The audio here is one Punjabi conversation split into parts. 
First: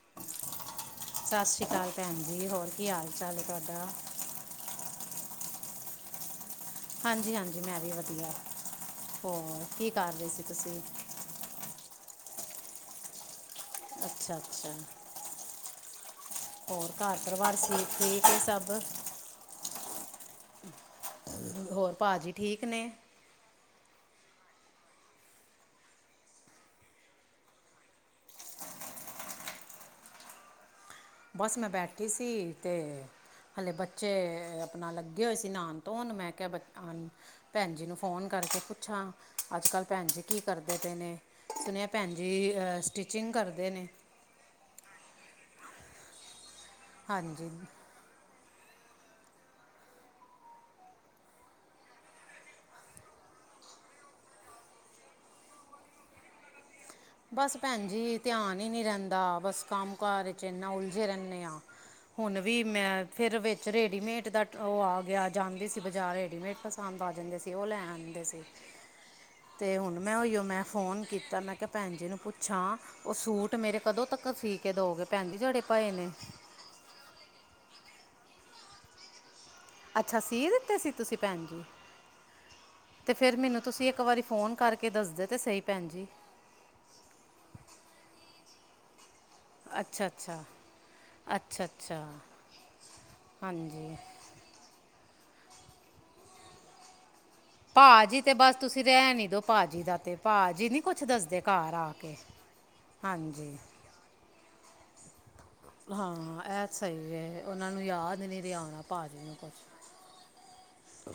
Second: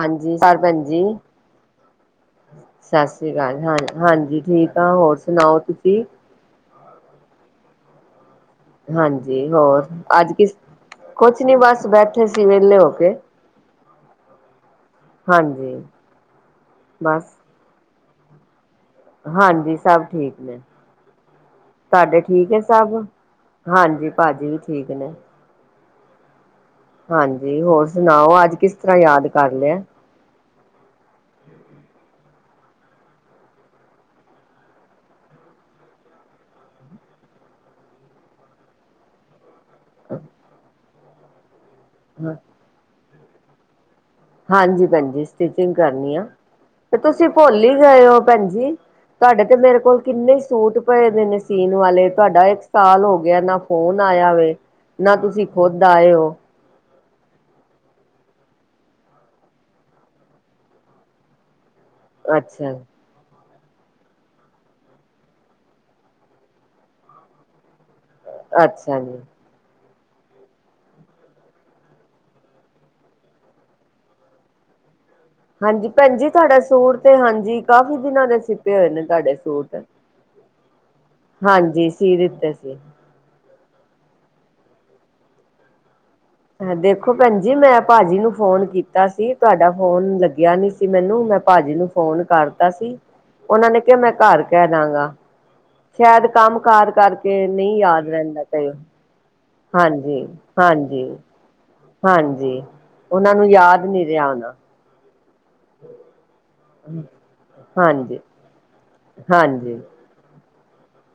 ਹਾਂਜੀ [unintelligible] ਭੈਣ ਜੀ ਸਤਿ ਸ਼੍ਰੀ ਅਕਾਲ ਭੈਣ ਜੀ ਹੋਰ ਕੀ ਸਤਿ ਹਾਲ ਸ੍ਰੀ ਚਾਲ ਹੈ ਅਕਾਲ ਤੁਹਾਡਾ ਹਾਂਜੀ ਠੀਕ। ਤਾਂ ਹੋਰ ਸੁਣਾਓ ਤੁਸੀਂ? ਹਾਂਜੀ ਹਾਂਜੀ ਮੈਂ ਵੀ ਵਧੀਆ। ਹਾਂਜੀ ਹੋਰ ਕੀ ਕਰ ਰਹੇ ਅੱਜ ਸੀ ਕਿਸ ਤੁਸੀਂ ਕੁਛ ਨੀ ਬਸ ਬੈਠੇ ਸੀ ਵਿਹਲੇ ਹੋ ਕੇ। ਅੱਛਾ ਅੱਛਾ ਹਾਂਜੀ ਹੋਰ ਘਰ ਬਸ ਪਰਿਵਾਰ ਸ ਠੀਕ ਐ ਸਭ। ਹਾਂਜੀ ਸਭ ਠੀਕ ਨੇ ਹੋਰ ਤੁਹਾਡੇ ਭਾਜੀ ਠੀਕ ਐ ਨੇ ਸਭ। ਹਾਂਜੀ ਭਾਜੀ ਵੀ ਠੀਕ ਨੇ। ਹਾਂਜੀ ਹੋਰ ਸੁਣਾਓ ਅੱਜ ਕਿਸ ਤਰ੍ਹਾਂ ਯਾਦ ਕਰ ਲਿਆ। ਬਸ ਮੈਂ ਬੈਠੀ ਸੀ ਤੇ ਹਾਲੇ ਬੱਚੇ ਆਪਣਾ ਲੱਗੇ ਹੋਏ ਸੀ ਨਾਨ ਧੋਣ ਮੈਂ ਕਿਹਾ ਬ ਭੈਣ ਜੀ ਨੂੰ ਫੋਨ ਕਰਕੇ ਪੁੱਛਾਂ, ਅੱਜ ਕੱਲ੍ਹ ਭੈਣ ਜੀ ਕੀ ਕਰਦੇ ਪਏ ਨੇ ਸੁਣਿਆ ਭੈਣ ਜੀ ਸਟਿਚਿੰਗ ਕਰਦੇ ਨੇ। ਹਾਂਜੀ ਭੈਣਜੀ ਸਟਿਚਿੰਗ ਕਰਨੀ ਆ ਤੇ ਤੁਸੀਂ ਹਾਂਜੀ ਭੁੱਲ ਈ ਗਏ ਓ ਭੈਣ ਜੀ। ਤੁਹਾਡੇ ਤੇ ਮੇਰੇ ਕੋਲ ਕਿੰਨੇ ਸੂਟ ਪਏ ਦੇ ਨੇ ਸੀਨ ਵਾਲੇ ਤੁਹਾਡਾ ਇੱਕ ਸਾਲ ਹੋ ਗਿਆ ਨਾ। ਫੋਨ ਆਇਆ ਵੈ ਨਾ ਤੁਸੀਂ ਖੁਦ ਆਏ ਓ। ਬਸ ਭੈਣ ਜੀ ਧਿਆਨ ਹੀ ਨੀ ਰਹਿੰਦਾ ਬਸ ਕੰਮ ਕਾਰ ਵਿੱਚ ਇੰਨਾ ਉਲਝੇ ਰਹਿੰਦੇ ਆ। ਹੁਣ ਵੀ ਅੱਛਾ ਮੈਂ ਫਿਰ ਵਿੱਚ ਰੇਡੀਮੇਟ ਦਾ ਉਹ ਆ ਗਿਆ ਜਾਂਦੇ ਸੀ ਬਜ਼ਾਰ ਰੇਡੀਮੇਡ ਪਸੰਦ ਆ ਜਾਂਦੇ ਸੀ ਉਹ ਲੈ ਆ ਦੇ ਸੀ ਅੱਛਾ ਜੀ। ਤੇ ਹੁਣ ਮੈਂ ਉਈਓ ਮੈਂ ਫੋਨ ਕੀਤਾ ਮੈਂ ਕਿਹਾ ਭੈਣ ਜੀ ਨੂੰ ਪੁੱਛਾਂ ਓ ਸੂਟ ਮੇਰੇ ਕਦੋਂ ਤੱਕ ਸੀ ਕੇ ਦੋਗੇ। ਹਾਂਜੀ ਭੈਣ ਜੀ ਤੁਹਾਡਾ ਸੂਟ ਤੇ ਹਾਂਜੀ ਕਾਫੀ ਦਿਨਾਂ ਦੇ ਸੀਤੇ ਹੋਏ ਨੇ ਤੁਹਾਡੇ ਸੂਟ। ਅੱਛਾ ਸੀ ਦਿੱਤੇ ਸੀ ਤੁਸੀਂ ਭੈਣ ਜੀ। ਹਾਂਜੀ ਸੀ ਦਿੱਤੇ ਸੀ। ਤੇ ਫੇਰ ਮੈਨੂੰ ਤੁਸੀਂ ਇੱਕ ਵਾਰੀ ਫ਼ੋਨ ਕਰਕੇ ਦੱਸਦੇ ਤਾਂ ਸਹੀ ਭੈਣ ਜੀ। ਦੇਖੋ ਭੈਣ ਜੀ ਮੈਂ ਭਾਜੀ ਨੂੰ ਫੋਨ ਕੀਤਾ ਸੀ। ਤੁਹਾਡਾ ਅੱਛਾ ਫੋਨ ਅੱਛਾ ਲੱਗਿਆ ਨੀ ਸੀ ਮੈਨੂੰ ਮੈਂ ਅੱਛਾ ਭਾਜੀ ਨੂੰ ਅੱਛਾ ਫੋਨ ਕਰਤਾ ਸੀ। ਉਹਨਾਂ ਨੇ ਕਿਹਾ ਹਾਂਜੀ ਮੈਂ ਘਰ ਕਹਿ ਦਾਂਗਾ ਸ਼ਾਇਦ ਕੰਮ ਕਾਰ ਕਰਕੇ। ਕਿ ਨਹੀਂ ਯਾਦ ਭਾਜੀ ਰਹਿੰਦਾ ਬਸ ਤੇ। ਤੁਸੀਂ ਰਹਿਣ ਹੀ ਦੋ। ਹਾਂਜੀ ਹਾਂਜੀ ਘਰ ਆ ਕੇ ਹਾਂਜੀ। ਉਹਨਾਂ ਨੂੰ ਹਾਂਜੀ ਯਾਦ ਨੀ ਰਿਹਾ ਹੋਣਾ। ਹਾਂ ਇਹ ਸਹੀ ਐ ਉਹਨਾਂ ਨੂੰ ਹਾਂਜੀ ਯਾਦ ਨਹੀਂ ਰਿਆ ਹੋਣਾ। ਭਾਜੀ ਨੂੰ ਹਾਂਜੀ ਕੁਛ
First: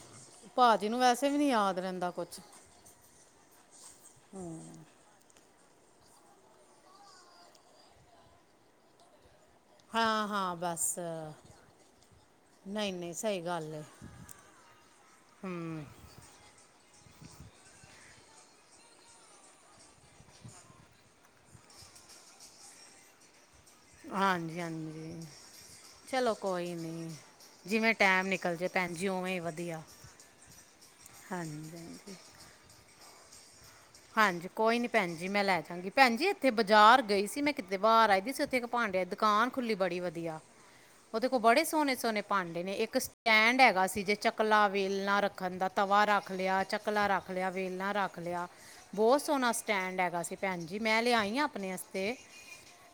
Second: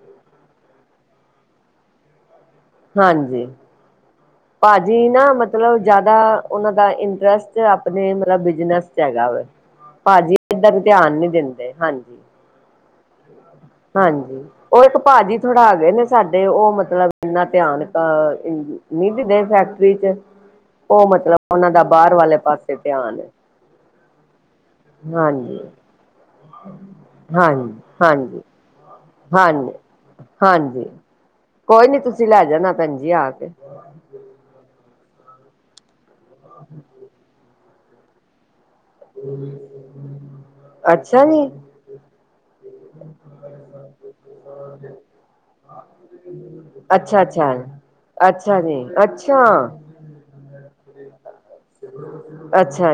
ਭਾਜੀ ਨੂੰ ਵੈਸੇ ਵੀ ਨੀ ਯਾਦ ਰਹਿੰਦਾ ਕੁਛ। ਹਾਂਜੀ। ਹਾਂ। ਭਾਜੀ ਨਾ, ਮਤਲਬ ਜਿਆਦਾ ਉਹਨਾਂ ਦਾ ਇੰਟਰਸਟ, ਆਪਣੇ ਮਤਲ, ਬਿਜਨਸ ਚ ਹੈਗਾ ਵ, ਹਾਂ ਭਾਜੀ, ਹਾਂ ਏਦਾਂ ਨੂੰ ਬਸ ਧਿਆਨ ਨੀ ਦਿੰਦੇ, ਹਾਂਜੀ। ਨਹੀਂ, ਨਹੀਂ। ਸਹੀ ਗੱਲ ਹੈ ਹਾਂਜੀ, ਉਹ ਇੱਕ ਭਾਜੀ ਹਮ, ਥੋੜਾ ਆ ਗਏ ਨੇ। ਸਾਡੇ ਉਹ ਮਤਲਬ, ਇੰਨਾ ਧਿਆਨ ਤਾ, ਨਹੀਂ ਦਿੰਦੇ ਫੈਕਟਰੀ ਚ। ਉਹ ਮਤਲਬ, ਉਹਨਾਂ ਦਾ, ਬਾਹਰ ਵਾਲੇ ਪਾਸੇ ਧਿਆਨ ਹੈ। ਹਾਂਜੀ। ਹਾਂਜੀ। ਹਾਂਜੀ। ਚਲੋ ਕੋਈ ਨਹੀਂ, ਹਾਂਜੀ ਜਿਵੇਂ ਟਾਈਮ ਹਾਂਜੀ ਨਿਕਲ ਜੇ, ਭੈਣ ਜੀ ਉਵੇਂ ਹਾਂਜੀ ਵਧੀਆ। ਹਾਂਜੀ, ਹਾਂਜੀ ਕੋਈ ਨੀ ਹਾਂਜੀ ਤੁਸੀਂ ਲੈ ਜਾਣਾ, ਭੈਣ ਜੀ ਆ ਕੇ। ਹਾਂਜੀ, ਕੋਈ ਨੀ ਭੈਣ ਜੀ, ਮੈਂ ਲੈ ਜਾਂਗੀ ਭੈਣ ਜੀ, ਇੱਥੇ ਬਾਜ਼ਾਰ ਗਈ ਸੀ, ਮੈਂ ਕਿਤੇ ਬਾਹਰ ਆਈ ਦੀ ਸੀ ਉੱਥੇ। ਭਾਂਡੇਆ ਦੀ ਦੁਕਾਨ ਖੁੱਲੀ, ਬੜੀ ਵਧੀਆ। ਅੱਛਾ ਉਹਦੇ ਕੋਲ ਜੀ ਬੜੇ ਸੋਹਣੇ -ਸੋਹਣੇ ਭਾਂਡੇ ਨੇ, ਇੱਕ ਸਟੈਂਡ ਹੈਗਾ ਸੀ, ਜੇ ਚਕਲਾ ਵੇਲਣਾ ਰੱਖਣ ਦਾ। ਤਵਾ ਰੱਖ ਲਿਆ, ਚਕਲਾ ਅੱਛਾ ਰੱਖ ਲਿਆ, ਅੱਛਾ ਵੇਲਨਾ ਰੱਖ ਲਿਆ। ਅੱਛਾ ਜੀ ਬਹੁਤ ਅੱਛਾ ਸੋਹਣਾ ਸਟੈਂਡ ਹੈਗਾ ਸੀ, ਭੈਣ ਜੀ ਮੈਂ ਲਿਆਈ ਹਾਂ, ਆਪਣੇ ਵਸਤੇ,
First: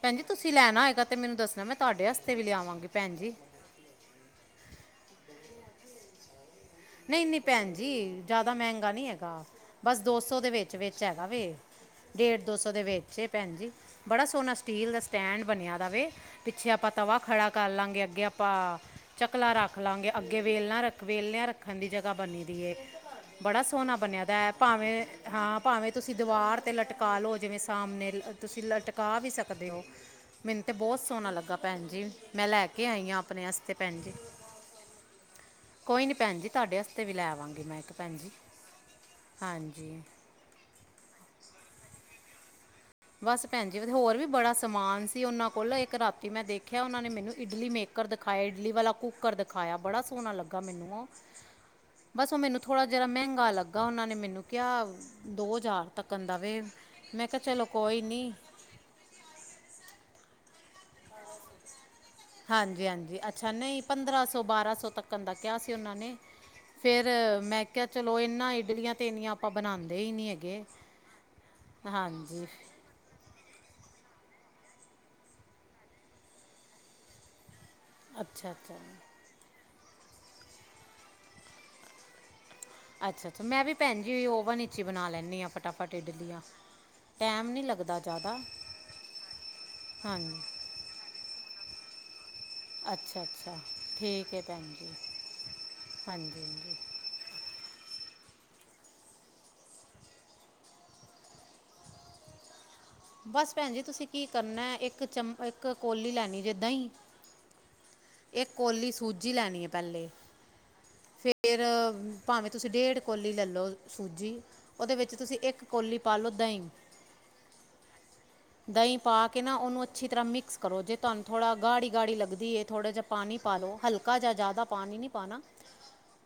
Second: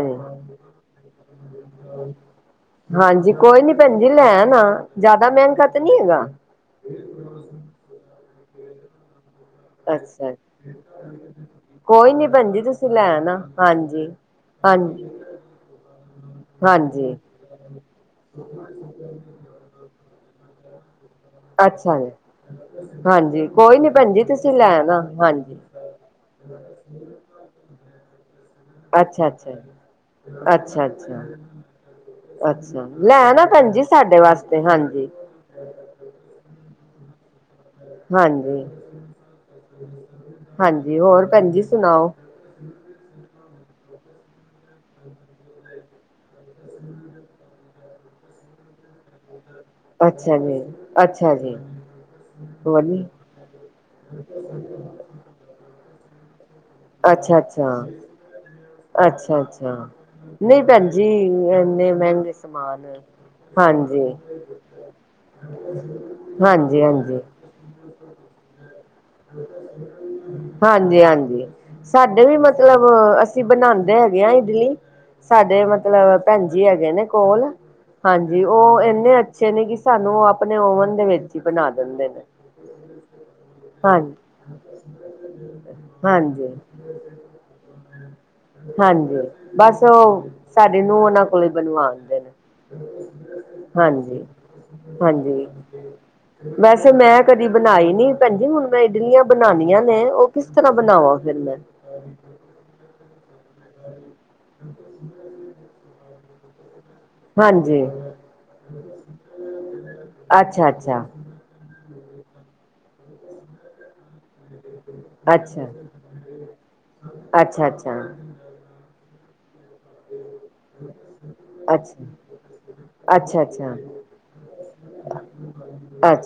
ਭੈਣ ਜੀ ਤੁਸੀਂ ਤੁਸੀਂ ਲੈਣਾ ਹੈਏਗਾ, ਤੇ ਮੈਨੂੰ ਦੱਸਣਾ, ਮੈਂ ਤੁਹਾਡੇ ਹਸਤੇ ਵੀ ਲਿਆਵਾਂਗੀ, ਭੈਣ ਹਾਂਜੀ ਜੀ। ਕੋਈ ਨੀ ਭੈਣ ਜੀ ਲੈ ਆਨਾ, ਜ਼ਿਆਦਾ ਮਿਹਨਗਾ ਤਾਂ ਨੀ ਹੈਗਾ। ਨਹੀਂ, ਨਹੀਂ ਭੈਣ ਜੀ ਜ਼ਿਆਦਾ ਮਹਿੰਗਾ ਨਹੀਂ ਹੈਗਾ। ਬਸ ਦੋ ਅੱਛਾ ਸੌ ਦੇ ਵਿੱਚ-ਵਿਚ ਹੈਗਾ ਵੇ, ਕੋਈ ਨੀ ਡੇਢ ਭੈਣ ਦੋ ਜੀ ਸੌ ਦੇ ਤੁਸੀਂ ਲੈ ਵਿੱਚ, ਆਣਾ ਭੈਣ ਜੀ ਹਾਂਜੀ ਬੜਾ ਸੋਹਣਾ। ਸਟੀਲ ਦਾ ਹਾਂਜੀ ਸਟੈਂਡ ਬਣਿਆ ਦਾਵੇ, ਪਿੱਛੇ ਆਪਾਂ ਹਾਂਜੀ ਤਵਾ ਖੜਾ। ਕਰ ਲਾਂਗੇ, ਅੱਗੇ ਆਪਾਂ ਝਕਲਾ ਰੱਖ ਲਵਾਂਗੇ, ਅੱਗੇ ਵੇਲਣਾ ਰੱਖ ਵੇਲਿਨਾ ਰ। ਰੱਖਣ ਦੀ ਅੱਛਾ ਜੀ ਜਗ੍ਹਾ ਬਣੀ ਦੀ ਹੈ। ਹਾਂਜੀ ਬੜਾ ਕੋਈ ਨੀ ਸੋਨਾ ਭੈਣ ਜੀ ਬਣਦਾ ਹੈ, ਤੁਸੀਂ ਲੈ ਆਣਾ ਪਾਵੇ ਹਾਂਜੀ -ਪਾਵੇ। ਤੁਸੀਂ ਦੀਵਾਰ ਤੇ ਲਟਕਾ ਲਓ, ਜਿਵੇਂ ਸਾਹਮਣੇ ਤੁਸੀਂ ਲਟਕਾ ਅੱਛਾ ਵੀ ਅੱਛਾ ਸਕਦੇ ਹੋ। ਮੈਨੂੰ ਤੇ ਅੱਛਾ ਬਹੁਤ ਅੱਛਾ ਸੋਹਣਾ ਲੱਗਾ ਭੈਣ ਜੀ, ਮੈਂ ਲੈ ਕੇ ਅੱਛਾ ਆਈ ਹਾਂ, ਲੈ ਆਣਾ ਆਪਣੇ ਵਾਸਤੇ ਭੈਣ ਜੀ। ਸਾਡੇ ਵਾਸਤੇ ਹਾਂਜੀ ਕੋਈ ਨੀ ਭੈਣ ਜੀ, ਤੁਹਾਡੇ ਹਸਤੇ ਵੀ ਲੈ ਆਵਾਂਗੀ, ਮੈਂ ਇੱਕ। ਭੈਣ ਜੀ ਹਾਂਜੀ, ਹਾਂਜੀ ਹਾਂਜੀ ਹੋਰ ਭੈਣ ਜੀ, ਸੁਣਾਓ। ਬਸ ਭੈਣ ਜੀ, ਹੋਰ ਵੀ ਬੜਾ ਸਮਾਨ ਸੀ, ਉਹਨਾਂ ਕੋਲ, ਇੱਕ ਰਾਤੀ ਮੈਂ ਦੇਖਿਆ, ਉਹਨਾਂ ਨੇ ਮੈਨੂੰ ਇਡਲੀ ਮੇਕ ਕਰ ਦਿਖਾਇਆ, ਇਡਲੀ ਵਾਲਾ ਕੁੱਕਰ ਦਿਖਾਇਆ, ਬੜਾ ਸੋਹਣਾ ਅੱਛਾ ਲੱਗਾ ਜੀ, ਮੈਨੂੰ ਉਹ। ਅੱਛਾ ਜੀ, ਬਸ ਉਹ ਮੈਨੂੰ ਥੋੜਾ ਜਰਾ ਵਧੀ ਮਹਿੰਗਾ ਲੱਗਾ, ਉਹਨਾਂ ਨੇ ਮੈਨੂੰ ਕਿਆ ਦੋ ਹਜ਼ਾਰ ਤੱਕ ਆਂਦਾ ਵੇ, ਮੈਂ ਅੱਛਾ ਕਿਹਾ, ਚਲੋ ਅੱਛਾ, ਕੋਈ ਨਹੀਂ। ਅੱਛਾ- ਅੱਛਾ, ਨਹੀਂ ਪੈਂਦਾ। ਜੀ, ਇੰਨੇ ਮਹਿੰਗੇ ਸਮਾਨ ਹਾਂਜੀ ਹਾਂਜੀ ਹਾਂਜੀ। ਕੰਦਾ ਕਿਹਾ ਸੀ, ਉਹਨਾਂ ਨੇ ਹਾਂਜੀ ਫੇਰ ਹਾਂਜੀ, ਮੈਂ। ਕਿਹਾ ਚਲੋ, ਇਹਨਾ ਇਡਲੀਆਂ ਤੇ ਇੰਨੀਆਂ ਆਪਾਂ ਬਣਾਉਂਦੇ ਹੀ ਨਹੀਂ ਹੈਗੇ, ਹਾਂਜੀ ਹਾਂਜੀ। ਸਾਡੇ ਵੀ ਹਾਂਜੀ। ਮਤਲਬ ਅਸੀਂ ਬਣਾਉਂਦੇ ਹੈਗੇ ਹ, ਇਡਲੀ। ਸਾਡੇ ਮਤਲਬ ਭੈਣ ਜੀ, ਹੈਗੇ ਨੇ ਕੋਲ। ਹਾਂਜੀ, ਅੱਛਾ ਉਹ ਅੱਛਾ ਇੰਨੇ ਅੱਛੇ ਨੇ, ਕਿ ਸਾਨੂੰ ਉਹ ਆਪਣੇ ਓਵਨ ਦੇ ਵਿੱਚ ਹੀ ਬਣਾ ਦਿੰਦੇ ਨੇ। ਅੱਛਾ- ਅੱਛਾ ਮੈਂ ਵੀ ਭੈਣ ਹਾਂਜੀ, ਜੀ, ਓਵਨ ਵਿੱਚ ਹੀ ਬਣਾ ਲੈਂਦੀ ਹਾਂ ਫਟਾਫਟ ਇਡਲੀਆਂ। ਹਾਂਜੀ, ਟਾਈਮ ਨਹੀਂ ਲੱਗਦਾ ਜ਼ਿਆਦਾ। ਹਾਂਜੀ ਬਸ ਉਹ, ਹਾਂਜੀ ਸਾਡੇ ਨੂੰ ਉਹਨਾਂ ਕੋਲ ਬਣਵਾਉਂਦੇ ਨੇ। ਅੱਛਾ ਅੱਛਾ ਹਾਂਜੀ, ਠੀਕ ਹੈ ਭੈਣ ਜੀ ਹਾਂਜੀ ਹਾਂਜੀ ਹਾਂਜੀ ਵੈਸੇ ਮੈਂ। ਕਦੀ ਬਣਾਈ ਨੀ, ਭੈਣ ਜੀ, ਹੁਣ ਮੈਂ ਇਡਲੀਆਂ ਬਣਾਨੀਆਂ ਨੇ, ਉਹ ਕਿਸ ਤਰ੍ਹਾਂ ਬਣਾਵਾ ਫਿਰ ਮੈਂ? ਬਸ ਭੈਣ ਜੀ, ਤੁਸੀਂ ਕੀ ਕਰਨਾ, ਇੱਕ ਚਮ ਇੱਕ ਕੌਲੀ ਲੈਣੀ ਏ ਦਹੀਂ ਹਾਂਜੀ। ਇਕ ਕੌਲੀ ਸੂਜੀ ਲੈਣੀ ਹੈ ਪਹਿਲੇ ਅੱਛਾ ਅੱਛਾ ਫਿਰ ਫਿਰ ਭਾਵੇਂ ਤੁਸੀਂ ਡੇਢ ਕੋਲੀ ਲੈਲੋ ਸੂਜੀ। ਉਹਦੇ ਵਿੱਚ ਤੁਸੀਂ ਇੱਕ ਅੱਛਾ ਕੌਲੀ ਪਾ ਲਓ ਦਹੀਂ। ਅੱਛਾ ਦਹੀਂ ਪਾ ਕੇ ਨਾ ਉਹਨੂੰ ਅੱਛੀ ਤਰ੍ਹਾਂ ਮਿਕਸ ਕਰੋ ਜੇ ਤੁਹਾਨੂੰ ਥੋੜਾ ਅੱਛਾ ਗਾੜੀ-ਗਾੜੀ ਲੱਗਦੀ ਏ ਥੋੜਾ ਜਾ ਅੱਛਾ ਪਾਣੀ ਅੱਛਾ ਪਾਂ ਅੱਛਾ ਲੋਂ ਹਲਕਾ ਜਾ ਜਾਂਦਾ ਪਾਣੀ ਨਿ ਪਾਂ ਨਾ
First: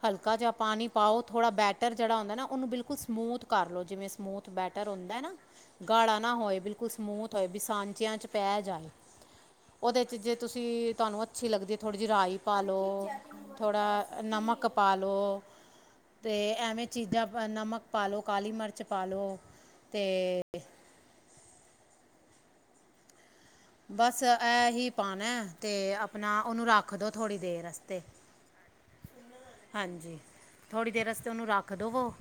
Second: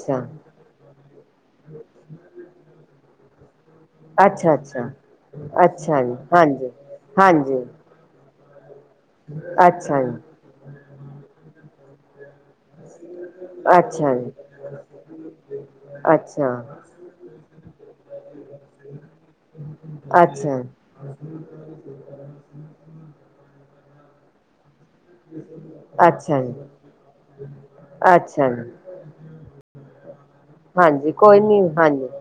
ਹਲਕਾ ਜਾ ਪਾਣੀ ਪਾਓ ਥੋੜ੍ਹਾ ਬੈਟਰ ਜਿਹੜਾ ਹੁੰਦਾ ਨਾ ਉਹਨੂੰ ਬਿਲਕੁਲ ਸਮੂਥ ਕਰਲੋ ਜਿਵੇਂ ਸਮੂਥ ਅੱਛਾ ਅੱਛਾ ਬੈਟਰ ਅੱਛਾ ਹੁੰਦਾ ਨਾ ਅੱਛਾ ਜੀ ਗਾੜਾ ਨਾ ਹੋਏ ਹਾਂਜੀ ਬਿਲਕੁਲ ਸਮੂਥ ਹੋਏ ਬੀ ਹਾਂਜੀ ਸਾਚਿਆਂ ਚ ਪੈ ਜਾਏ ਅੱਛਾ ਉਹਦੇ 'ਚ ਜੀ ਜੇ ਤੁਸੀਂ ਤੁਹਾਨੂੰ ਅੱਛੀ ਲੱਗਦੀ ਹੈ ਥੋੜ੍ਹੀ ਜਿਹੀ ਰਾਈ ਥੋੜਾ ਪਾਂ ਲੋਂ ਥੋੜਾ ਅੱਛਾ ਜੀ ਨਮਕ ਪਾਂ ਲੋਂ। ਤੇ ਅੱਛਾ ਐਵੇਂ ਚੀਜ਼ਾਂ ਨਮਕ ਪਾ ਲਉ, ਕਾਲੀ ਮਿਰਚ ਪਾ ਲਉ ਤੇ ਅ ਸ ਕਰ [unintelligible] ਬਸ ਇਹਹੀ ਪਾਉਣਾ ਤੇ ਆਪਣਾ, ਜੀ ਉਹਨੂੰ ਰੱਖ ਦਿਓ ਥੋੜ੍ਹੀ ਦੇਰ ਵਾਸਤੇ। ਅੱਛਾ ਜੀ ਹਾਂਜੀ, ਥੋੜ੍ਹੀ ਦੇਰ ਹਾਂਜੀ ਵਾਸਤੇ ਕੋਈ ਉਹਨੂੰ ਨੀ ਰੱਖ ਹਾਂਜੀ ਦਵੋ।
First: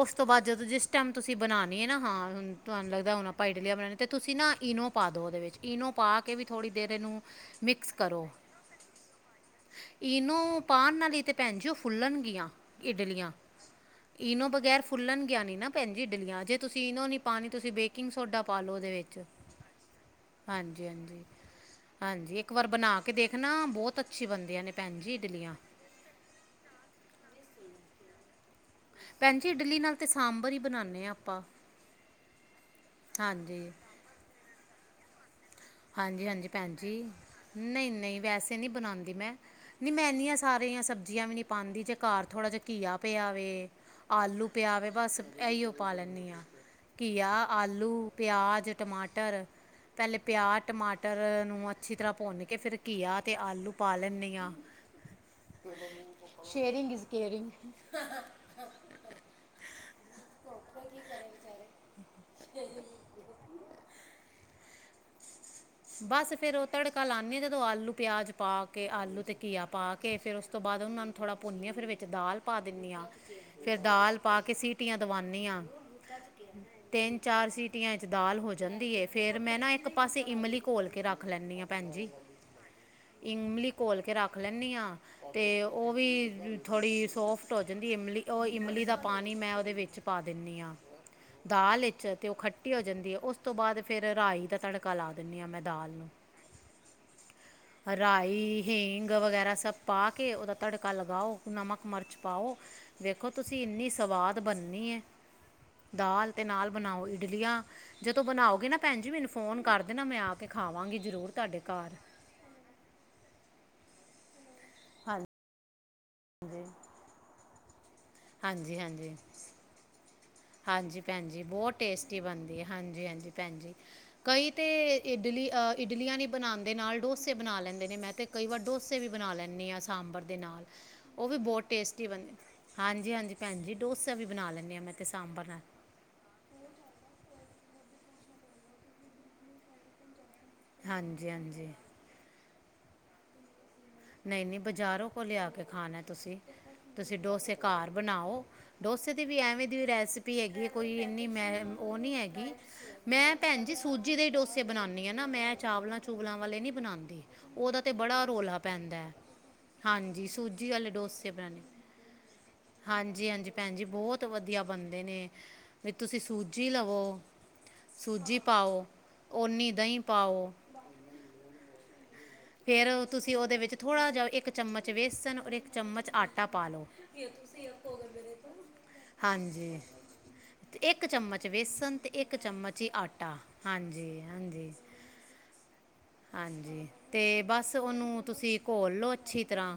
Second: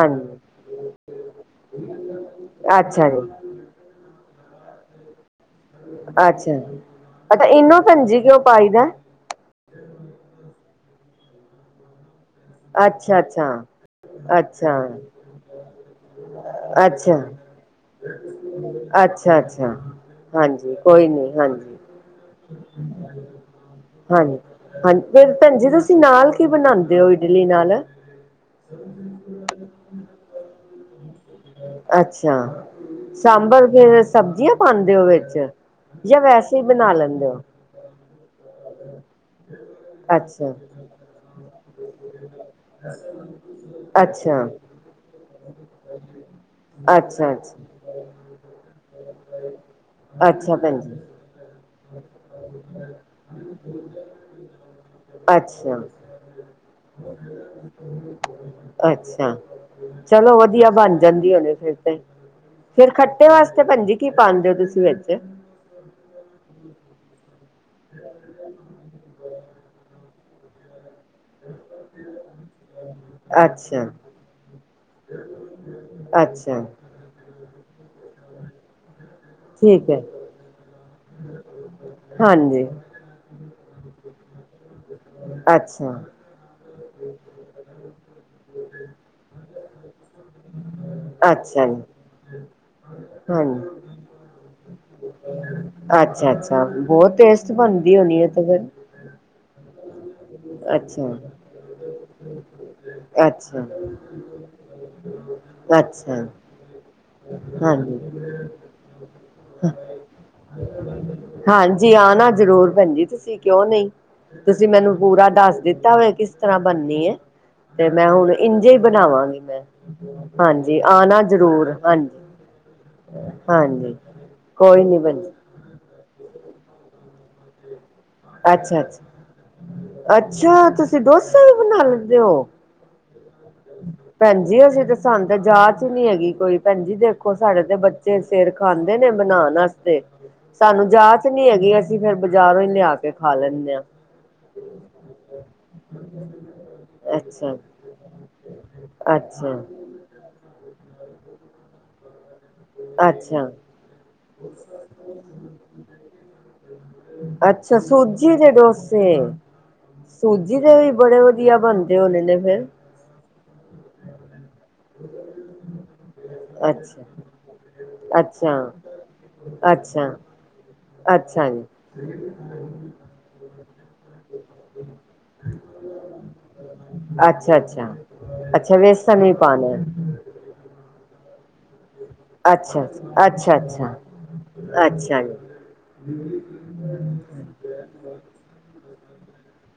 ਉਸ ਤੋਂ ਬਾਅਦ ਜਦ ਜਿਸ ਟਾਈਮ ਤੁਸੀਂ ਬਣਾਉਣੀ ਹੈ ਨਾ ਹਾਂ, ਤੁਹਾਨੂੰ ਅੱਛਾ ਲੱਗਦਾ ਜੀ ਹੁਣ ਪਾਈ ਡਲੀਆ ਬਣਾਉਣੀ ਅਤੇ ਤੁਸੀਂ ਨਾ ਇਨੋ ਪਾ ਦਿਉ ਉਹਦੇ ਵਿੱਚ। ਇਨੋ ਪਾ ਕੇ ਵੀ ਅੱਛਾ ਥੋੜ੍ਹੀ ਦੇਰ ਇਹਨੂੰ ਅੱਛਾ ਇਨੋ ਮਿਕਸ ਭੈਣਜੀ ਕਰੋ। ਕਿਉਂ ਪਾਈ ਦਾ ਇਨੂੰ ਪਾਉਣ ਨਾਲ ਹੀਤੇ ਭੈਣ ਜਿ ਓਉਹ ਫੁੱਲਣਗੀਆਂ। ਇਡਲੀਆਂ ਅੱਛਾ-ਅੱਛਾ। ਇਨੋ ਬਗੈਰ ਫੁੱਲਣ ਗਿਆ ਨੀ ਨਾ ਭੈਣਜੀ ਇਡਲੀਆਂ ਜੇ ਤੁਸੀਂ ਇਨੋ ਨੀ ਪਾਣੀ ਤੁਸੀਂ ਬੇਟ ਅੱਛਾ-ਅੱਛਾ, ਹਾਂਜੀ ਕੋਈ ਨੀ ਹਾਂਜੀ। ਹਾਂਜੀ, ਇੱਕ ਵਾਰ ਬਣਾ ਕੇ ਦੇਖਣਾ ਬਹੁਤ ਅੱਛੀ ਹਾਂਜੀ ਬੰਦਿਆਂ ਨੇ ਭੈਣ ਹਾਂਜੀ ਜੀ ਫਿਰ ਇਡਲੀਆਂ। ਭੈਣ ਜੀ ਤੁਸੀਂ ਨਾਲ ਕੀ ਬਣਾਉਂਦੇ ਹੋ ਇਡਲੀ ਨਾਲ? ਭੈਣ ਜੀ ਇਡਲੀ ਨਾਲ ਤਾਂ ਸਾਂਬਰ ਹੀ ਬਣਾਉਂਦੇ ਹਾਂ ਆਪਾਂ। ਅੱਛਾ, ਸਾਂਬਰ ਹਾਂਜੀ ਫਿਰ ਸਬਜ਼ੀਆਂ ਪਾਂਦੇ ਉਹ ਵਿੱਚ। ਜਾਂ ਹਾਂਜੀ-ਹਾਂਜੀ, ਵੈਸੇ ਹੀ ਭੈਣ ਬਣਾ ਜੀ ਲੈਂਦੇ ਹੋ ਨਹੀਂ-ਨਹੀਂ ਵੈਸੇ ਨਹੀਂ ਬਣਾਉਂਦੀ ਮੈਂ। ਨਹੀਂ ਮੈਂ ਇਨਿਆਂ ਅੱਛਾ ਸਾਰੀਆਂ ਸਬਜ਼ੀਆਂ ਵੀ ਨੀ ਪਾਉਂਦੀ ਜੇ ਘਰ ਥੋੜ੍ਹਾ ਜਿਹਾ ਘੀਆ ਪਿਆਵੇ ਅੱਛਾ ਆਲੂ ਪਿਆਵੇ ਬਸ। ਇਹੀਓ ਪਾ ਲੈਂਦੀ ਹਾਂ ਘੀਆ, ਅੱਛਾ ਅੱਛਾ ਆਲੂ, ਪਿਆਜ਼, ਟਮਾਟਰ ਪਹਿਲੇ ਅੱਛਾ ਪਿਆਜ਼ ਭੈਣ ਜੀ ਟਮਾਟਰ ਨੂੰ ਅੱਛੀ ਤਰ੍ਹਾਂ ਭੁੰਨ ਕੇ ਫਿਰ ਘੀਆ ਤੇ ਆਲੂ ਪਾ ਲੈਂਦੇ ਹਾਂ। ਅੱਛਾ- ਸ਼ੇਅਰਿੰਗ ਇਜ਼ ਕੇਅਰਿੰਗ ਅੱਛਾ। ਚਲੋ ਵਧੀਆ ਬਣ ਜਾਂਦੀ ਉਹਨ ਫਿਰ ਤੇ ਫਿਰ ਖੱ ਖਟੇ ਵਾਸਤੇ ਭੈਣਜੀ ਕੀ ਪਾਦੇ ਹੋ ਤੁਸੀਂ ਵਿੱਚ? ਬਸ ਫੇਰ ਉਹ ਤੜਕਾ ਲਾਨਿਆ ਜਦੋਂ ਆਲੂ ਪਿਆਜ ਪਾ ਕੇ ਆਲੂ ਤੇ ਘੀਆ ਪਾ ਕੇ ਫਿਰ ਉਸ ਤੋਂ ਬਾਅਦ ਉਹਨਾਂ ਨੂੰ ਥੋੜ੍ਹਾ ਭੁੰਨੀਆਂ ਫਿਰ ਵਿੱਚ ਦਾਲ ਪਾ ਦਿੰਦੀ ਹਾਂ। ਫਿਰ ਅੱਛਾ ਦਾਲ ਪਾ ਕੇ ਸਿਟੀਆਂ ਦਵਾਉਦੀ ਹਾਂ। ਅੱਛਾ ਤਿੰਨ-ਚਾਰ ਸੀਟੀਆਂ ਚ ਦਾਲ ਹੋ ਜਾਂਦੀ ਹੈ ਫੇਰ ਮੈਂ ਨਾ ਇੱਕ ਠੀਕ ਹੈ ਪਾਸੇ ਇਮਲੀ ਘੋਲ ਕੇ ਰੱਖ ਲੈਂਦੀ ਹਾਂ ਭੈਣਜੀ, ਹਾਂਜੀ ਇਮਲੀ ਘੋਲ ਕੇ ਰੱਖ ਲੈਂਦੀ ਹਾਂ। ਤੇ ਉਹ ਅੱਛਾ ਵੀ ਥੋੜ੍ਹੀ ਸੋਫਟ ਹੋ ਜਾਂਦੀ ਇਮਲੀ ਉਹ ਇਮਲੀ ਦਾ ਪਾਣੀ ਮੈਂ ਉਹਦੇ ਵਿੱਚ ਪਾ ਦਿੰਦੀ ਹਾਂ। ਅੱਛਾ ਦਾਲ ਜੀ ਵਿੱਚ ਤੇ ਉਹ ਖੱਟੀ ਹੋ ਜਾਂਦੀ ਹੈ ਉਸ ਤੋਂ ਬਾਅਦ ਹਾਂਜੀ ਫਿਰ ਰਾਈ ਦਾ ਤੜਕਾ ਲਾ ਦਿੰਦੀ ਹਾਂ ਮੈਂ। ਦਾਲ ਨੂੰ ਅੱਛਾ-ਅੱਛਾ ਬਹੁਤ ਟੇਸਟ ਬਣਦੀ ਹੋਣੀ ਹੈ ਤੇ ਫਿਰ ਰਾਈ ਹੀਂਗ ਵਗ਼ੈਰਾ ਸਭ ਪਾ ਕੇ ਉਹਦਾ ਤੜਕਾ ਲਗਾਓ ਅੱਛਾ ਨਮਕ ਮਿਰਚ ਪਾਓ। ਦੇੇਖੋ ਤੁਸੀਂ ਅੱਛਾ ਇੰਨੀ ਸਵਾਦ ਬਣਨੀ ਹੈ ਅੱਛਾ ਦਾਲ ਤੇ ਨਾਲ ਬਣਾਓ। ਇਟਲਿਆ ਹਾਂਜੀ ਜਦੋਂ ਬਣਾਓਗੇ ਨਾ ਭੈਣ ਜੀ ਮੈਨੂੰ ਫੋਨ ਕਰ ਦੇਣਾ ਮੈਂ ਆ ਕੇ ਖਾਵਾਂਗੀ ਜ਼ਰੂਰ ਤੁਹਾਡੇ ਹਾਂਜੀ ਘਰ ਹਾਂ ਨਾ ਜ਼ਰੂਰ ਭੈਣਜੀ ਤੁਸੀਂ ਕਿਉਂ ਨਹੀਂ ਤੁਸੀਂ ਮੈਨੂੰ ਪੂਰਾ ਦੱਸ ਦਿੱਤਾ ਹੋਆ ਕਿਸ ਤਰ੍ਹਾਂ ਬਣਨੀ ਏ ਤੇ ਮੈਂ ਹੁਣ ਇੰਝੇ ਹੀ ਹਾਂਜੀ ਹਾਂਜੀ ਬਣਾਵਾਂਗੀ ਮੈਂ ਹਾਂਜੀ ਆਣਾ ਭੈਣ ਜੀ ਜਰੂਰ ਬਹੁਤ ਟੇਸਟੀ ਬਣਦੀ ਹੈ ਹਾਂਜੀ ਹਾਂਜੀ ਭੈਣ ਜੀ ਕਈ ਤੇ ਕੋਈ ਨੀ ਭੈਣ ਜੀ ਇਡਲੀ ਇਡਲੀਆਂ ਨਹੀਂ ਬਣਾਉਦੇ ਨਾਲ ਡੋਸੇ ਬਣਾ ਲੈਂਦੇ ਨੇ ਮੈਂ ਤੇ ਕਈ ਵਾਰ ਅੱਛਾ ਡੋਸੇ ਅੱਛਾ ਵੀ ਬਣਾ ਲੈਂਨੀ ਆ ਸਾਂਬਰ ਦੇ ਨਾਲ ਅੱਛਾ ਤੁਸੀਂ ਉਹ ਵੀ ਡੋਸਾ ਬਹੁਤ ਬਣਾ ਟੇਸਟੀ ਲੈਂਦੇ ਬਣਦੇ ਹੋ ਹਾਂਜੀ ਹਾਂਜੀ ਭੈਣ ਜੀ ਡੋਸਾ ਵੀ ਭੈਣ ਬਣਾ ਜੀ ਲੈਂਨੀ ਹਾਂ ਅਸੀਂ ਮੈਂ ਤੇ ਸਾਨੂੰ ਤੇ ਸਾਂਬਰ ਨਾਲ ਜਾ ਨੀ ਹੈਗੀ ਕੋਈ ਭੈਣ ਜੀ ਦੇਖੋ ਸਾਡੇ ਤੇ ਬੱਚੇ ਸਿਰ ਖਾਂਦੇ ਨੇ ਬਣਾਉਣ ਵਾਸਤੇ ਸਾਨੂੰ ਜਾਚ ਹਾਂਜੀ ਨੀ ਹਾਂਜੀ ਹੈਗੀ ਅਸੀਂ ਫਿਰ ਬਾਜ਼ਾਰੋਂ ਹੀ ਲਿਆ ਕੇ ਖਾ ਲੈਂਦੇ ਹਾਂ। ਨਹੀਂ ਨਹੀਂ ਬਜ਼ਾਰੋਂ ਕੋ ਲਿਆ ਕੇ ਖਾਣਾ ਤੁਸੀਂ ਤੁਸੀਂ ਡੋਸੇ ਅੱਛਾ ਘਰ ਬਣਾਓ ਡੋਸੇ ਦੀ ਵੀ ਅੱਛਾ ਐਵੇਂ ਦੀ ਰੈਸਪੀ ਹੈਗੀ ਕੋਈ ਇੰਨੀ ਮੈਂ ਉਹ ਨਹੀਂ ਹੈਗੀ। ਮੈਂ ਅੱਛਾ ਭੈਣ ਜੀ ਸੂਜੀ ਦੇ ਡੋਸੇ ਬਣਾਉਂਦੀ ਹਾਂ ਨਾ ਮੈਂ ਚਾਵਲਾਂ ਚੂਵਲਾਂ ਵਾਲੇ ਨਹੀਂ ਬਣਾਉਂਦੀ। ਅੱਛਾ ਉਹਦਾ ਤੇ ਬੜਾ ਸੂਜੀ ਰੋਲ ਦੇ ਹੈ। ਪੈਂਦਾ ਡੋਸੇ ਹਾਂਜੀ ਸੂਜੀ ਦੇ ਵਾਲੇ ਵੀ ਬੜੇ ਡੋਸੇ ਵਧੀਆ ਬਣਾਉਣੇ ਬਣਦੇ ਹੋਣੇ ਨੇ ਫੇਰ ਹਾਂਜੀ-ਹਾਂਜੀ ਭੈਨ ਜੀ, ਬਹੁਤ ਵਧੀਆ ਬਨਦੇ ਨੇਂ। ਵਈ ਤੁਸੀ ਸੂਜੀ ਅੱਛਾ ਲਵੋ। ਸੂਜੀ ਅੱਛਾ ਪਾਓ, ਓਹਨੀਂ ਦਹੀਂ ਅੱਛਾ ਪਾਓ। ਅੱਛਾ ਜੀ ਫੇਰ ਤੁਸੀ ਉਹਦੇ ਵਿੱਚ ਥੋੜਾ ਜਿਹਾ ਇੱਕ ਚਮਚ ਵੇਸਨ, ਔਰ ਇੱਕ ਚਮਚ ਆਟਾ ਪਾ ਲਓ। ਅੱਛਾ ਅੱਛਾ ਅੱਛਾ, ਵੇਸਨ ਵੀ ਪਾਉਨਾ ਹਾਂਜੀ ਹੈ। ਤੇ ਇੱਕ ਚਮਚ ਵੇਸਨ। ਤੇ ਇੱਕ ਚਮਚ ਅੱਛਾ ਹੀ ਆਟਾ, ਅੱਛਾ ਅੱਛਾ ਹਾਂਜੀ-ਹਾਂਜੀ। ਅੱਛਾ ਜੀ [inaudible] ਤੇ ਬਸ ਉਹਨੂੰ ਤੁਸੀ ਘੋਲ ਲਓ ਅੱਛੀ ਤਰਾਂ।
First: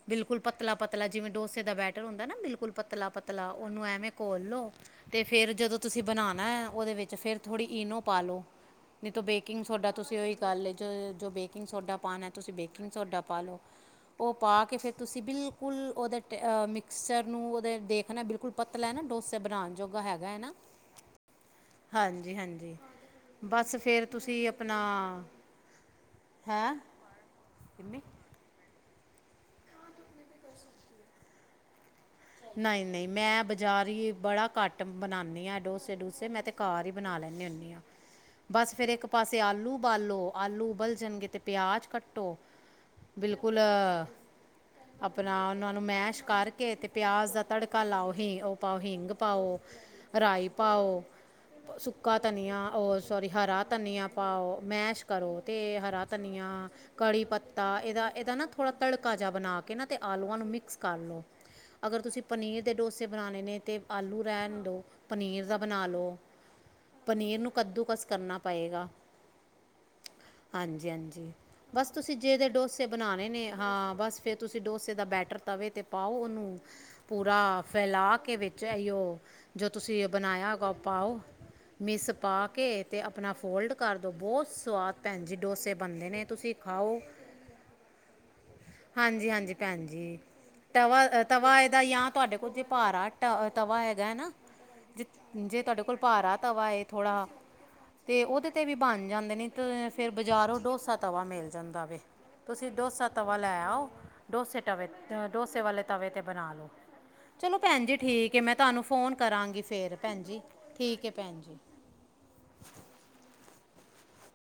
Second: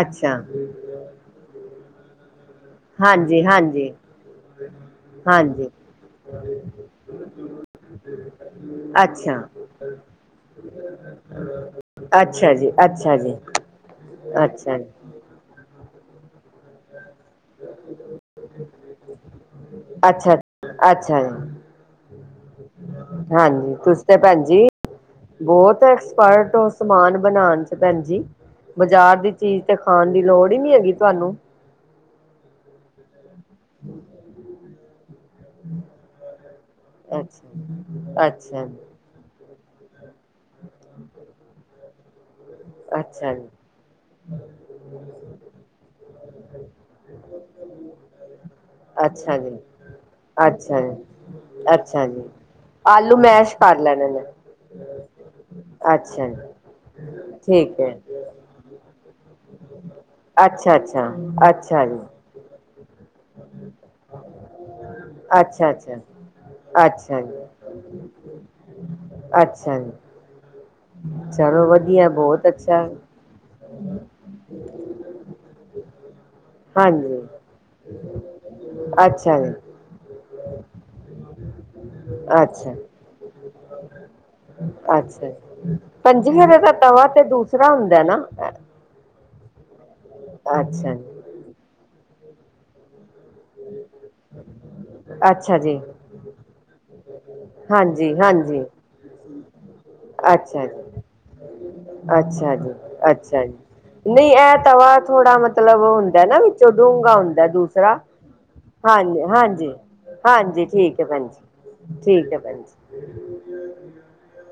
ਅੱਛਾ ਬਿਲਕੁਲ ਪਤਲਾ ਪਤਲਾ ਤਲਾ ਜਿਂਵੇਂ ਡੋਸੇ ਦਾ ਬੈਟਰ ਹੁੰਦਾ ਏ ਨਾ ਬਿਲਕੁਲ। ਹਾਂਜੀ ਪਤਲਾ-ਪਤਲਾ ਉਹਨੂੰ ਹਾਂਜੀ ਐਵੇਂ ਘੋਲ ਲੋ। ਤੇ ਫਿਰ ਹਾਂਜੀ ਜਦੋ ਤੁਸੀ ਬਨਾਉਨਾ ਹੈ, ਉਹਦੇ ਵਿੱਚ ਫਿਰ ਥੋੜੀ ਈਨੋ ਪਾ ਲਓ, ਨਹੀਂ ਤੇ ਅੱਛਾ ਬੇਕਿੰਗ ਸੋਡਾ ਤੁਸੀ ਉਹੀ ਗੱਲ ਏ ਜੇ। ਜੋ ਬੇਕ ਕਿੰਗ ਸੋਡਾ ਪਾਉਨਾ ਏ, ਤੁਸੀ ਅੱਛਾ ਜੀ ਬੇਕਿੰਗ ਅੱਛਾ ਸੋਡਾ ਜੀ ਪਾ ਲਉ। ਉਹ ਪਾ ਕੇ ਅੱਛਾ ਜੀ ਫਿਰ ਤੁਸੀ ਬਿਲਕੁਲ ਉਹਦੇ ਟ ਆਹ, ਮਿਕਸਚਰ ਨੂੰ ਉਹਦੇ ਦੇਖਨਾ ਏ ਬਿਲਕੁਲ ਪਤਲਾ ਏ ਨਾ। ਡੋਸੇ ਬਨਾਉਨ ਅੱਛਾ ਅੱਛਾ। ਜੀ ਹਾਂਜੀ-ਹਾਂਜੀ ਬਸ ਹਾਂਜੀ ਫਿਰ ਤੁਸੀਂ ਤੇ ਭੈਣ ਤੁਸੀ ਜੀ ਆਪਨਾ ਬਹੁਤ ਐਕਸਪਰਟ ਉ ਸਮਾਨ ਬਨਾਉਨ ਚ ਕਿੰਨੇ ਭੈਨ ਜੀ। ਬਜਾਰ ਦੀ ਚੀਜ ਤੇ ਖਾਣ ਦੀ ਲੋੜ ਹੀ ਨੀ ਹੈਗੀ ਤੁਹਾਨੂੰ। ਨਹੀਂ-ਨਹੀਂ, ਮੈਂ ਬਜਾਰੀ ਬੜਾ ਘੱਟ ਬਨਾਉਨੀਂ ਆਂ ਇਹ ਡੋਸੇ ਡੂਸੇ। ਮੈਂ ਤੇ ਘਰ ਹੀ ਬਨਾ ਲੈਨੀਂ ਹੁੰਨੀਂ ਹਾਂ, ਅੱਛਾ ਅੱਛਾ ਬਸ ਜੀ ਫਿਰ ਇੱਕ ਪਾਸੇ ਆਲੂ ਉਬਾਲੋ, ਆਲੂ ਉਬਲ ਜਾਨਗੇ ਤੇ ਪਿਆਜ ਕੱਟੋ। ਅੱਛਾ ਜੀ ਬਿਲਕੁਲ ਆਪਨਾ ਉਹਨਾਂ ਨੂੰ ਮੈਸ਼ ਕਰਕੇ। ਤੇ ਪਿਆਜ ਦਾ ਤੜਕਾ ਲਾਓ। ਹੀਂ ਉਹ ਪਾਓ ਹੀਂਗ ਅੱਛਾ ਜੀ ਪਾਓ, ਰਾਈ ਅੱਛਾ ਪਾਓ। ਜੀ ਅੱਛਾ ਸੁੱਕਾ ਜੀ ਧਨੀਆ ਓਹ ਆਲੂ ਸੋਰੀ, ਮੈਸ਼ ਹਰਾ ਕਰ ਧਨੀਆ ਲੈਣੇ ਨੇ ਪਾਓ। ਮੈਸ਼ ਕਰੋ ਤੇ ਹਰਾ ਅੱਛਾ ਧਨੀਆ। ਜੀ ਆ ਕੜੀ ਪੱਤਾ ਠੀਕ ਹੈ ਇਹਦਾ-ਇਹਦਾ ਨਾਂ ਥੋੜਾ ਤੜਕਾ ਜਿਹਾ ਬਨਾ ਕੇ ਨਾ, ਤੇ ਆਲੂਆਂ ਨੂੰ ਅੱਛਾ ਮਿਕਸ ਕਰ ਅੱਛਾ ਲਉ। ਅੱਛਾ ਜੀ ਜੇ ਪਨੀਰ ਦੇ ਡੋਸੇ ਬਣਾਉਣੇ ਨੇਂ, ਤੇ ਆਲੂ ਰਹਿਨ ਦਿਉ। ਪਨੀਰ ਦਾ ਅੱਛਾ ਬਨਾ ਅੱਛਾ ਲਓ। ਅੱਛਾ ਪਨੀਰ ਜੀ ਨੂੰ ਕੱਦੂ ਕਸ ਕਰਨਾ ਪਏਗਾ। ਅੱਛਾ ਜੀ! ਹਾਂਜੀ-ਹਾਂਜੀ, ਚਲੋ ਬਸ ਵਧੀਆ ਤੁਸੀ ਬਹੁਤ ਜਿਹਦੇ ਅੱਛਾ ਡੋਸੇ ਬਣਾਉਨੇ ਨੇਂ, ਹਾਂ ਬਸ ਫਿਰ ਤੁਸੀ ਡੋਸੇ ਦਾ ਬੈਟਰ ਤਵੇ ਤੇ ਪਾਓ ਉਹਨੂੰ ਹਾਂਜੀ ਪੂਰਾ ਫੈਲਾ ਕੇ ਵਿੱਚ ਇਹੀਓ ਅੱਛਾ ਜੀ ਜੋ ਤੁਸੀ ਇਹ ਬਨਾਇਆ ਹੋਏਗਾ ਉਹ ਪਾਓ ਮਿਸ ਪਾ ਕੇ ਅੱਛਾ ਤੇ ਆਪਨਾ ਫੋ ਫੋਲਡ ਕਰ ਦੋ ਬੋਹਤ ਸਵਾਦ ਭੈਨ ਅੱਛਾ ਜੀ ਡੋਸੇ ਬਨਦੇ ਨੇ ਭੈਣਜੀ ਫਿਰ ਤੁਸੀ ਇਹਦਾ ਖਾਓ ਤਵਾ ਤੇ ਦੂਸਰਾ ਹੁੰਦਾ ਨਾ ਹਾਂਜੀ-ਹਾਂਜੀ ਭੈਨ ਜੀ, ਅੱਛਾ ਤਵਾ ਆਹ ਜੀ ਤਵਾ ਇਹਦਾ ਯਾਂ ਤੁਹਾਡੇ ਕੋਲ ਜੇ ਭਾਰਾ ਤ ਤਵਾ ਹੈਗਾ ਏ ਨਾ ਅੱਛਾ ਜੇ-ਜੇ ਤੁਹਾਡੇ ਕੋਲ ਭਾਰਾ ਤਵਾ ਏ ਥੋੜਾ ਹਾਂਜੀ-ਹਾਂਜੀ। ਬਨ ਜਾਂਦੇ ਨੇ ਤੇ ਫਿਰ ਬਜਾਰੋਂ ਡੋਸਾ ਤਵਾ ਮਿਲ ਜਾਂਦਾ ਵੇ ਅੱਛਾ ਤੁਸੀ ਜੀ ਡੋਸਾ ਤਵਾ ਅੱਛਾ ਲੈ ਜੀ ਆਓ ਨਹੀਂ ਇਹ ਡੋਸੇ ਤਵੇ ਤਵਾ ਆਹ ਥੋੜਾ ਡੋਸੇ ਮਤਲਬ ਵਾਲੇ ਤਵੇ ਤੇ ਹੁੰਦਾ ਨਾ ਬਨਾ ਲੋ ਵਿੱਚੋਂ ਡੂੰਘਾ ਹੁੰਦਾ ਚਲੋ ਭੈਨ ਦੂਸਰਾ ਜੀ ਠੀਕ ਏ ਮੈਂ ਤੁਹਾਨੂੰ ਫੋਨ ਹਾਂਜੀ ਕਰਾਂਗੀ ਹਾਂਜੀ ਫੇਰ। ਭੈਨ ਜੀ, ਹਾਂਜੀ ਠੀਕ ਹੈ ਏ ਭੈਣ ਭੈਨ ਜੀ। ਠੀਕ ਹੈ ਭੈਨ ਜੀ।